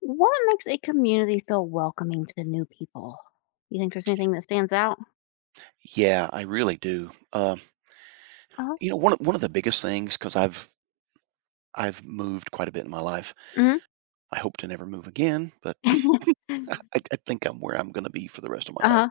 What makes a community feel welcoming to new people? You think there's anything that stands out? Yeah, I really do. Uh-huh. One of the biggest things, because I've moved quite a bit in my life. Mhm. I hope to never move again, but I think I'm where I'm going to be for the rest of my life. Uh-huh.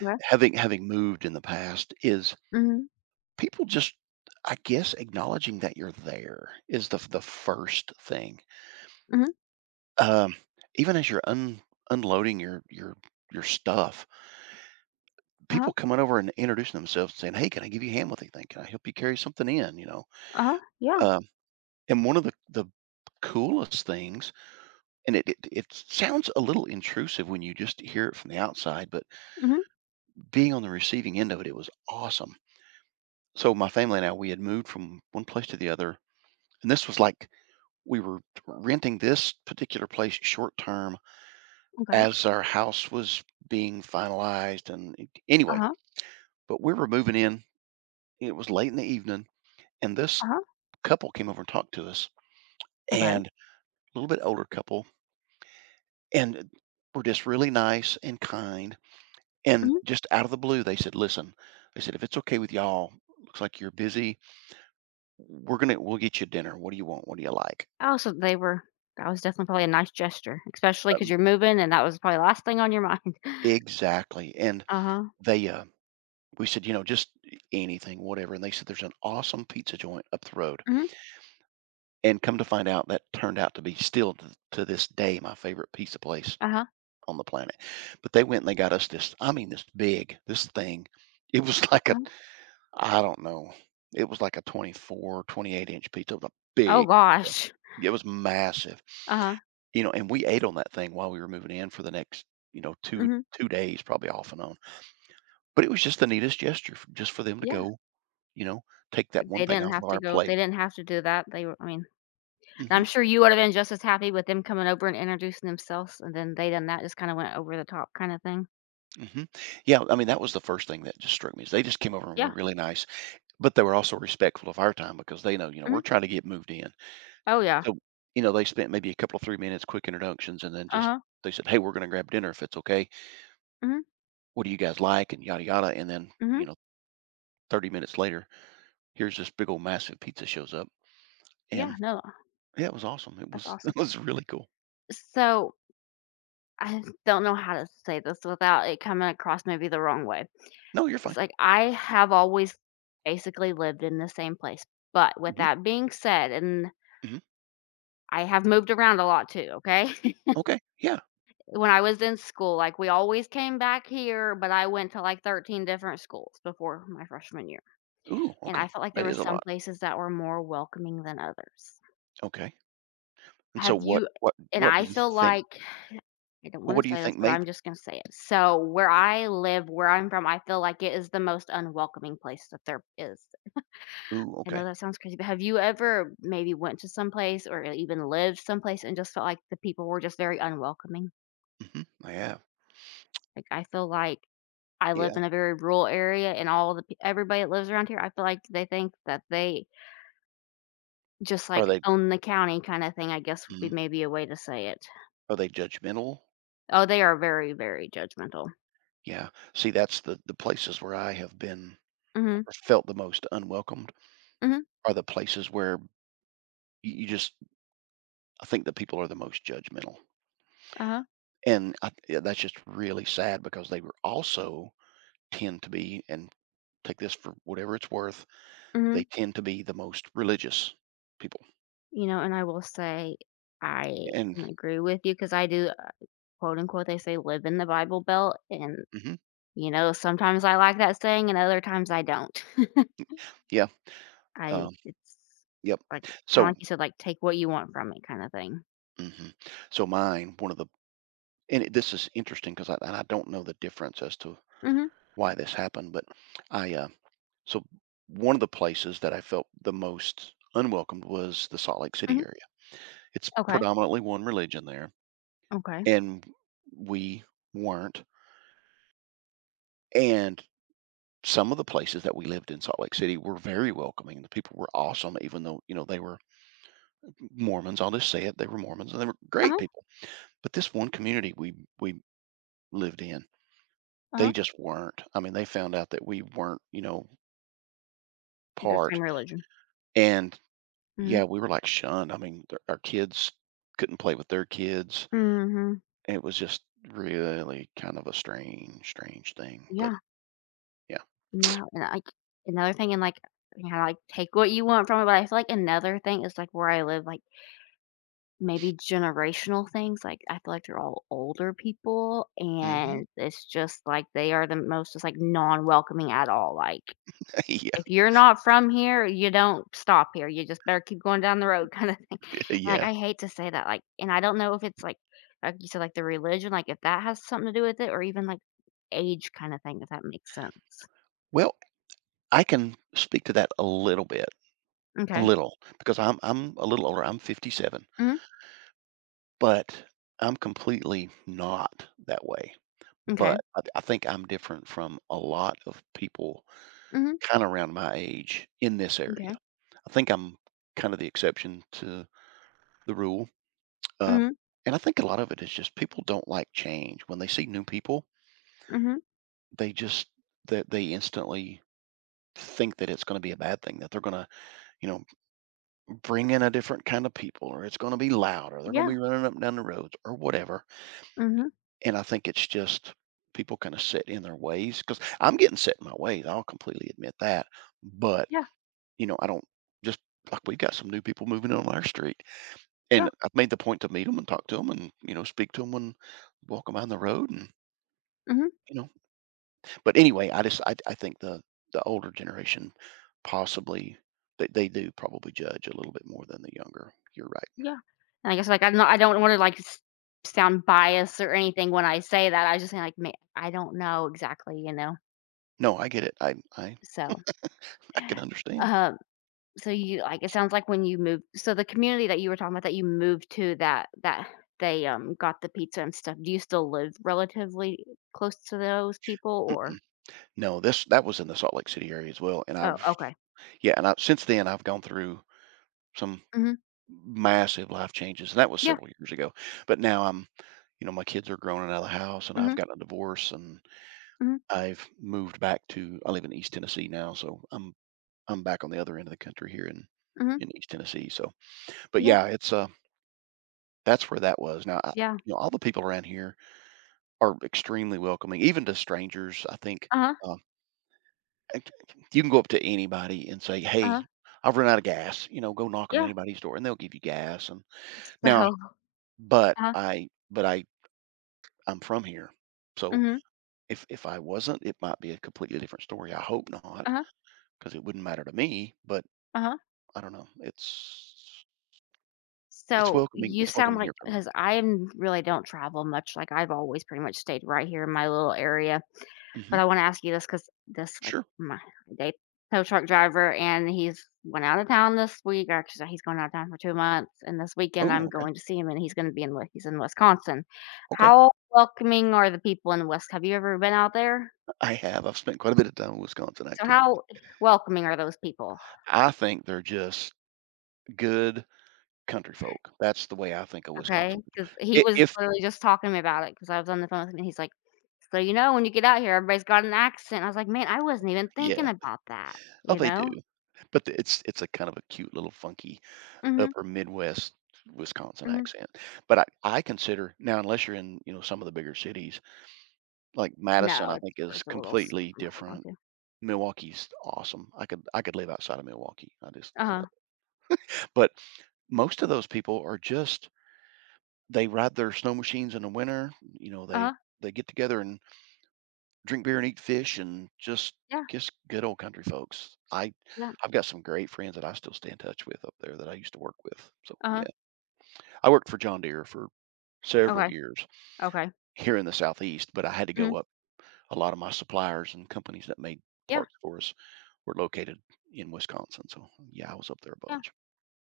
Right. Having moved in the past is Mhm. people just, I guess, acknowledging that you're there is the first thing. Mhm. Um, even as you're unloading your your stuff, Uh-huh. people coming over and introducing themselves, saying, "Hey, can I give you a hand with anything? Can I help you carry something in?" Uh-huh. Yeah. Uh, And one of the coolest things, and it sounds a little intrusive when you just hear it from the outside, but Mhm. being on the receiving end of it, it was awesome. So my family and I, we had moved from one place to the other, and this was like we were renting this particular place short term Okay. as our house was being finalized. Uh-huh. But we were moving in. It was late in the evening, and this Uh-huh. couple came over and talked to us, Okay. and a little bit older couple, and were just really nice and kind. And Mhm. just out of the blue, they said, "Listen," they said, "if it's okay with y'all, looks like you're busy. We'll get you dinner. What do you want? What do you like?" Also, they were that was definitely probably a nice gesture, especially because 'cause Um, you're moving, and that was probably the last thing on your mind. exactly. And Uh-huh. they we said, you know, just anything, whatever. And they said, "There's an awesome pizza joint up the road." Mhm. And come to find out, that turned out to be still to this day my favorite pizza place Uh-huh. on the planet. But they went and they got us this. I mean, this big, this thing. It was like a Uh-huh. I don't know. It was like a 24, 28-inch pizza. It was a Oh big pizza. gosh. It was massive. Uh-huh. You know, and we ate on that thing while we were moving in for the next, you know, two Mhm. two days probably off and on. But it was just the neatest gesture just for them to Yeah. go, you know, take that Like, one thing off of our they plate. didn't have to do that. They were I mean and hmm I'm sure you would have been just as happy with them coming over and introducing themselves, and then they done that, just kinda went over the top kinda thing. hmm Yeah, I mean that was the first thing that just struck me is they just came over and Yeah, were really nice, but they were also respectful of our time because they know, you know, mhm. we're trying to get moved in. Oh, yeah. So you know they spent maybe a couple of 3 minutes quick introductions, and then just Uh-huh. they said, hey, we're going to grab dinner if it's okay, Mhm, what do you guys like, and yada yada, and then mhm. you know 30 minutes later here's this big old massive pizza shows up. Yeah, And no, yeah, it was awesome, it that's was awesome. it was really cool. So, I don't know how to say this without it coming across maybe the wrong way. No, you're It's fine. like, I have always basically lived in the same place, but with hmm that being said, and hmm I have moved around a lot too, okay? okay, yeah. When I was in school, like, we always came back here, but I went to, like, 13 different schools before my freshman year. Ooh, And okay. I felt like there That were is a some lot. places that were more welcoming than others. Okay, and so Have what you what and what I do you feel think? like I don't Well, wanna what do you say this, think but I'm made just gonna say it. So, where I live, where I'm from, I feel like it is the most unwelcoming place that there is. ooh I know okay. that sounds crazy, but have you ever maybe went to some place or even lived someplace and just felt like the people were just very unwelcoming? I have. Like, I feel like I Yeah, live in a very rural area, and all the p everybody that lives around here, I feel like they think that they just are like they own the county kinda thing, I guess, would be mhm. maybe a way to say it. Are they judgmental? Oh, they are very, very judgmental. Yeah, see, that's the places where I have been Mhm, or felt the most unwelcomed mhm, are the places where you just I think the people are the most judgmental. uh-huh, And I, yeah, that's just really sad because they were also tend to be, and take this for whatever it's worth, mhm. they tend to be the most religious people. You know, and I will say I And can agree with you because I do, quote, unquote, they say, live in the Bible Belt, and, hmm you know, sometimes I like that saying and other times I don't. yeah, I um, it's yep. like kinda So, like you said, like, take what you want from it kinda thing. hmm so mine, one of the, and it, this is interesting because I, and I don't know the difference as to Mhm, why this happened, but I, uh, so one of the places that I felt the most unwelcomed was the Salt Lake City mhm, area. It's okay, predominantly one religion there, okay. and we weren't. And some of the places that we lived in Salt Lake City were very welcoming. The people were awesome, even though, you know, they were Mormons. I'll just say it. They were Mormons and they were great Uh-huh, people. But this one community we lived in, uh-huh. they just weren't. I mean, they found out that we weren't, you know, The same part. religion. And Mhm, yeah, we were like shunned. I mean, our kids couldn't play with their kids. mhm, It was just really kind of a strange, strange thing. But yeah. yeah. No, and, like, another thing, and, like, you know, like, take what you want from it, but I feel like another thing is, like, where I live, like, maybe generational things, like, I feel like they're all older people, Hmm. and it's just, like, they are the most just, like, non-welcoming at all, like, Yeah. "If you're not from here, you don't stop here, you just better keep going down the road," kinda thing, and, like, Yeah. I hate to say that, and I don't know if it's, like you said, like, the religion, like, if that has something to do with it, or even, like, age kinda thing, if that makes sense. Well, I can speak to that a little bit. A Okay. little, because I'm a little older. I'm 57, Mhm. but I'm completely not that way. Okay. But I think I'm different from a lot of people Mhm, kind of around my age in this okay. area. I think I'm kind of the exception to the rule. Uh, Mhm, and I think a lot of it is just people don't like change. When they see new people, mhm. they just that they instantly think that it's going to be a bad thing, that they're going to, you know, bring in a different kind of people, or it's going to be loud, or they're going to Yeah, be running up and down the roads, or whatever. mhm, And I think it's just people kind of set in their ways, because I'm getting set in my ways. I'll completely admit that. But, yeah, you know, I don't just like we've got some new people moving in on our street. yeah, And I've made the point to meet them and talk to them and, you know, speak to them when them down the road. And, mhm, you know, but anyway, I just, I think the older generation possibly, they do probably judge a little bit more than the younger. You're right. yeah. And I guess, like, I do not I don't wanna, like, s sound biased or anything when I say that, I was just saying, like, "Ma "I don't know exactly," you know? No, I get it. So, I can understand. um, so you like, it sounds like when you moved, so the community that you were talking about that you moved to, that got the pizza and stuff, do you still live relatively close to those people? Mm-mm. Or No, that was in the Salt Lake City area as well. And Oh, I've, okay. yeah, and I since then, I've gone through some Mhm. massive life changes, and that was Yeah. several years ago. But now I'm, you know, my kids are grown and out of the house, and I've Mhm, gotten a divorce, and mhm, I've moved back to I live in East Tennessee now, so I'm back on the other end of the country here mhm. in East Tennessee, so but Yeah, yeah, it's, that's where that was. Now, I yeah. you know, all the people around here are extremely welcoming, even to strangers, I think, Uh-huh, um, and you can go up to anybody and say, "Hey, uh-huh. I've run out of gas," you know, go knock on Yeah. anybody's door, and they'll give you gas, and So now but uh-huh, I but I I'm from here. So mhm, if I wasn't, it might be a completely different story. I hope not, uh-huh, because it wouldn't matter to me. But uh-huh. I don't know. It's So welcoming. you It's sound welcoming like here for me. because I really don't travel much, like, I've always pretty much stayed right here in my little area, but Hmm. I wanna ask you this because this, like, Sure. my day tow truck driver, and he's went out of town this week, or actually he's going out of town for 2 months, and this weekend I'm Oh, okay. going to see him, and he's gonna be in Wis he's in Wisconsin. Okay. How welcoming are the people in West? Have you ever been out there? I have. I've spent quite a bit of time in Wisconsin So actually. how welcoming are those people? I think they're just good country folk. That's the way I think of Okay, Wisconsin people. because he I- was If literally just talking to me about it because I was on the phone with him, and he's like, "So, you know, when you get out here, everybody's got an accent." I was like, "Man, I wasn't even thinking yeah, about that," oh you they do. know? But the it's a kind of a cute little funky Mhm, upper Midwest Wisconsin mhm. accent. But I consider now unless you're in, you know, some of the bigger cities, like Madison, No, I think is it's a little s completely I'm not different. looking to. Milwaukee's awesome. I could live outside of Milwaukee. I just I Uh-huh, love it. But most of those people are just they ride their snow machines in the winter, you know, uh-huh, they get together and drink beer and eat fish and yeah, just good old country folks. I yeah, I've got some great friends that I still stay in touch with up there that I used to work with. So uh-huh, yeah. I worked for John Deere for several okay, years okay, here in the Southeast, but I had to go mhm, up. A lot of my suppliers and companies that made yeah, parts for us were located in Wisconsin. So yeah, I was up there a yeah. bunch.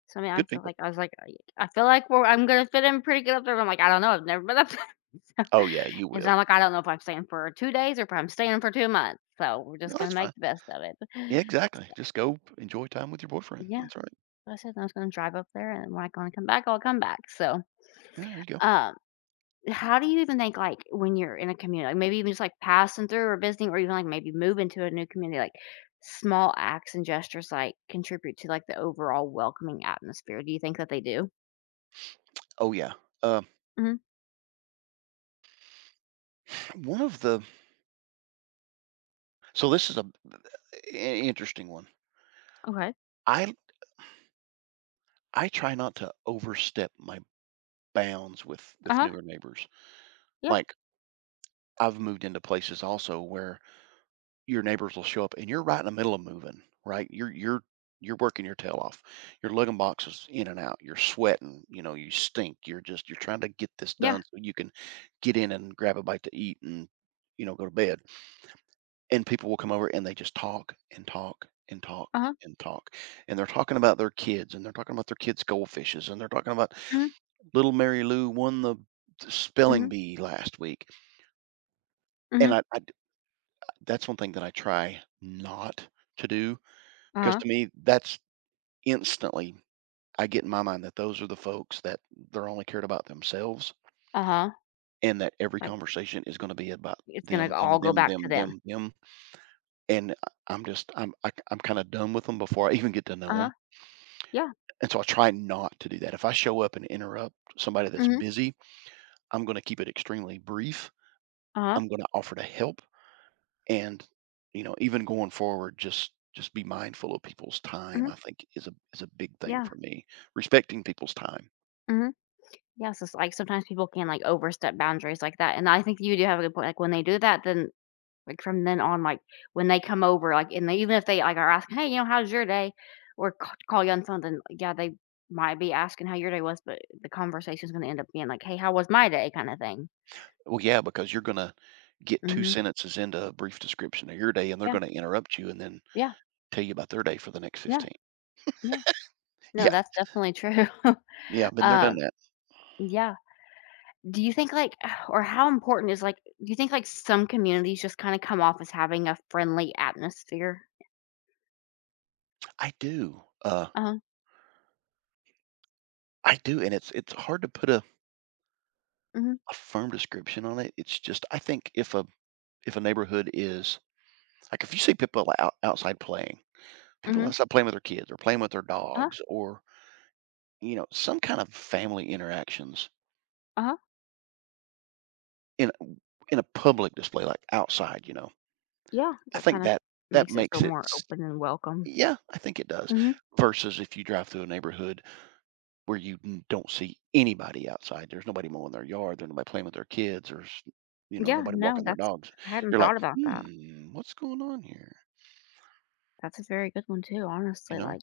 So, I mean, I Good feel people. like I feel like we're I'm gonna fit in pretty good up there. I'm like, "I don't know, I've never been up there." So Oh yeah, you it's not will. like I don't know if I'm staying for 2 days or if I'm staying for 2 months, so we're just No, gonna that's make fine. the best of it. Yeah, exactly. Just go enjoy time with your boyfriend. Yeah. That's right. I said I was gonna drive up there, and when I gonna come back, I'll come back. So, Yeah, there you go. um, how do you even think, like, when you're in a community, like, maybe even just, like, passing through or visiting, or even, like, maybe moving to a new community, like, small acts and gestures, like, contribute to, like, the overall welcoming atmosphere? Do you think that they do? Oh yeah. Uh, Mhm. one of the so this is a interesting one. Okay. I I try not to overstep my bounds with Uh-huh. newer neighbors. Yeah. Like, I've moved into places also where your neighbors will show up and you're right in the middle of moving, right? You're working your tail off. You're lugging boxes in and out. You're sweating, you know, you stink. You're just you're trying to get this Yeah. done so you can get in and grab a bite to eat and you know go to bed. And people will come over and they just talk and talk and talk Uh-huh. and talk. And they're talking about their kids, and they're talking about their kids' goldfishes, and they're talking about Mhm. little Mary Lou won the spelling Mhm. bee last week. And Mhm. I that's one thing that I try not to do. Because Uh-huh. to me, that's instantly I get in my mind that those are the folks that they're only cared about themselves, Uh-huh. and that every Like, conversation is gonna be about it's gonna them, them, all go them, back to them, them. them, them, and I I'm just I'm I I'm kinda done with them before I even get to know Uh-huh. them. Yeah. And so I try not to do that. If I show up and interrupt somebody that's Mhm. busy, I'm gonna keep it extremely brief. Uh-huh. I'm gonna offer to help and, you know, even going forward, just be mindful of people's time, Mhm. I think, is a big thing Yeah. for me, respecting people's time. Mhm. Yes, it's like sometimes people can, like, overstep boundaries like that, and I think you do have a good point, like, when they do that, then, like, from then on, like, when they come over, like, and they even if they, like, are asking, "Hey, you know, how's your day?" or c call you on something, yeah, they might be asking how your day was, but the conversation's gonna end up being like, "Hey, how was my day?" kinda thing. Well, yeah, because you're gonna get 2 Mhm. sentences into a brief description of your day, and they're Yeah, gonna interrupt you and then yeah, tell you about their day for the next yeah, 15. yeah. No, Yeah, that's definitely true. yeah, I've been there, done Um, that. yeah. Do you think, like or how important is, do you think, like, some communities just kinda come off as having a friendly atmosphere? I do, uh, Uh-huh. I do, and it's hard to put Mhm. a firm description on it. It's just I think if a neighborhood is like, if you see people out outside playing, people Mhm. outside playing with their kids or playing with their Uh-huh, dogs, or, you know, some kind of family interactions uh-huh. in in a public display, like, outside, you know? Yeah, I that think kinda that that makes it makes feel it more open and welcome. yeah, I think it does. Mhm. Versus if you drive through a neighborhood where you don't see anybody outside, there's nobody mowing their yard, there's nobody playing with their kids, there's you know Yeah, nobody no, walking their that's dogs. I hadn't You're like, thought about that. hmm, what's going on here? That's a very good one too, honestly, You know, like,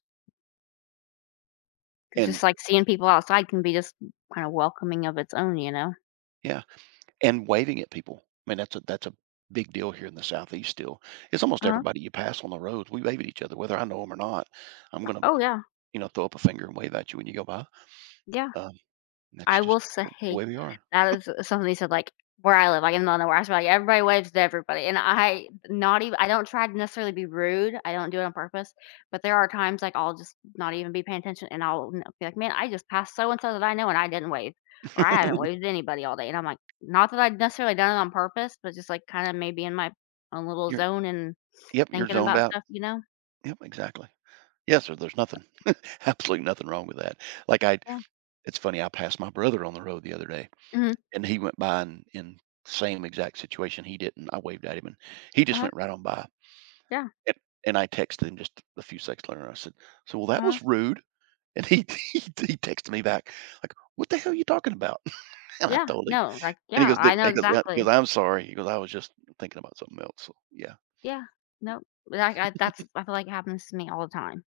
it's just and like seeing people outside can be just kinda welcoming of its own, you know? yeah, and waving at people. I mean, that's a big deal here in the Southeast. Still, it's almost Uh-huh. everybody you pass on the roads. We wave at each other, whether I know them or not. I'm gonna Oh, yeah. you know throw up a finger and wave at you when you go by. Yeah. Um, that's I just will the say way we are. that is something they said, like, where I live, like, in Illinois, where I was like, everybody waves to everybody, and I not even I don't try to necessarily be rude, I don't do it on purpose, but there are times, like, I'll just not even be paying attention, and I'll n be like, "Man, I just passed so and so that I know, and I didn't wave," or, "I haven't waved to anybody all day," and I'm like, not that I'd necessarily done it on purpose, but just, like, kinda maybe in my own little You're zone and yep, you're thinking zoned about out. stuff, you know? Yep, exactly. Yes, sir, there's nothing absolutely nothing wrong with that. Like, I Yeah. it's funny, I passed my brother on the road the other day, Mhm. and he went by in same exact situation. He didn't I waved at him, and he just Uh-huh. went right on by, Yeah. and I texted him just a few seconds later, and I said, "So, well, that Uh-huh. was rude," and he he texted me back, like, "What the hell are you talking about?" And I Yeah. told him, No, like, and he yeah, goes, I "Dude," know he goes, "Yeah," he goes, exactly. "I'm sorry." He goes, "I was just thinking about something else." So, yeah. Yeah. No, like, I feel like it happens to me all the time.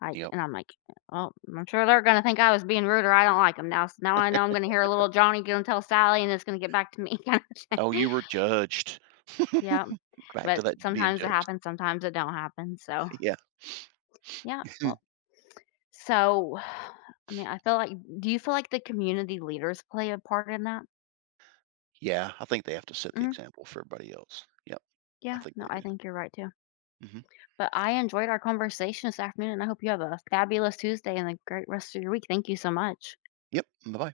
Like, Yep. and I'm like, "Oh, I'm sure they're gonna think I was being rude or I don't like them now, so now I know I'm gonna hear a little Johnny gonna tell Sally and it's gonna get back to me," kinda "Oh, thing. you were judged." Yeah, Back to but that being sometimes it judged. happens, sometimes it don't happen, so, Yeah. yeah, well so, I mean, I feel like do you feel like the community leaders play a part in that? Yeah, I think they have to set the Mhm. example for everybody else. Yep, I Yeah. think No, I they think you're right too. do. Hmm. But I enjoyed our conversation this afternoon, and I hope you have a fabulous Tuesday and a great rest of your week. Thank you so much. Yep. Bye bye.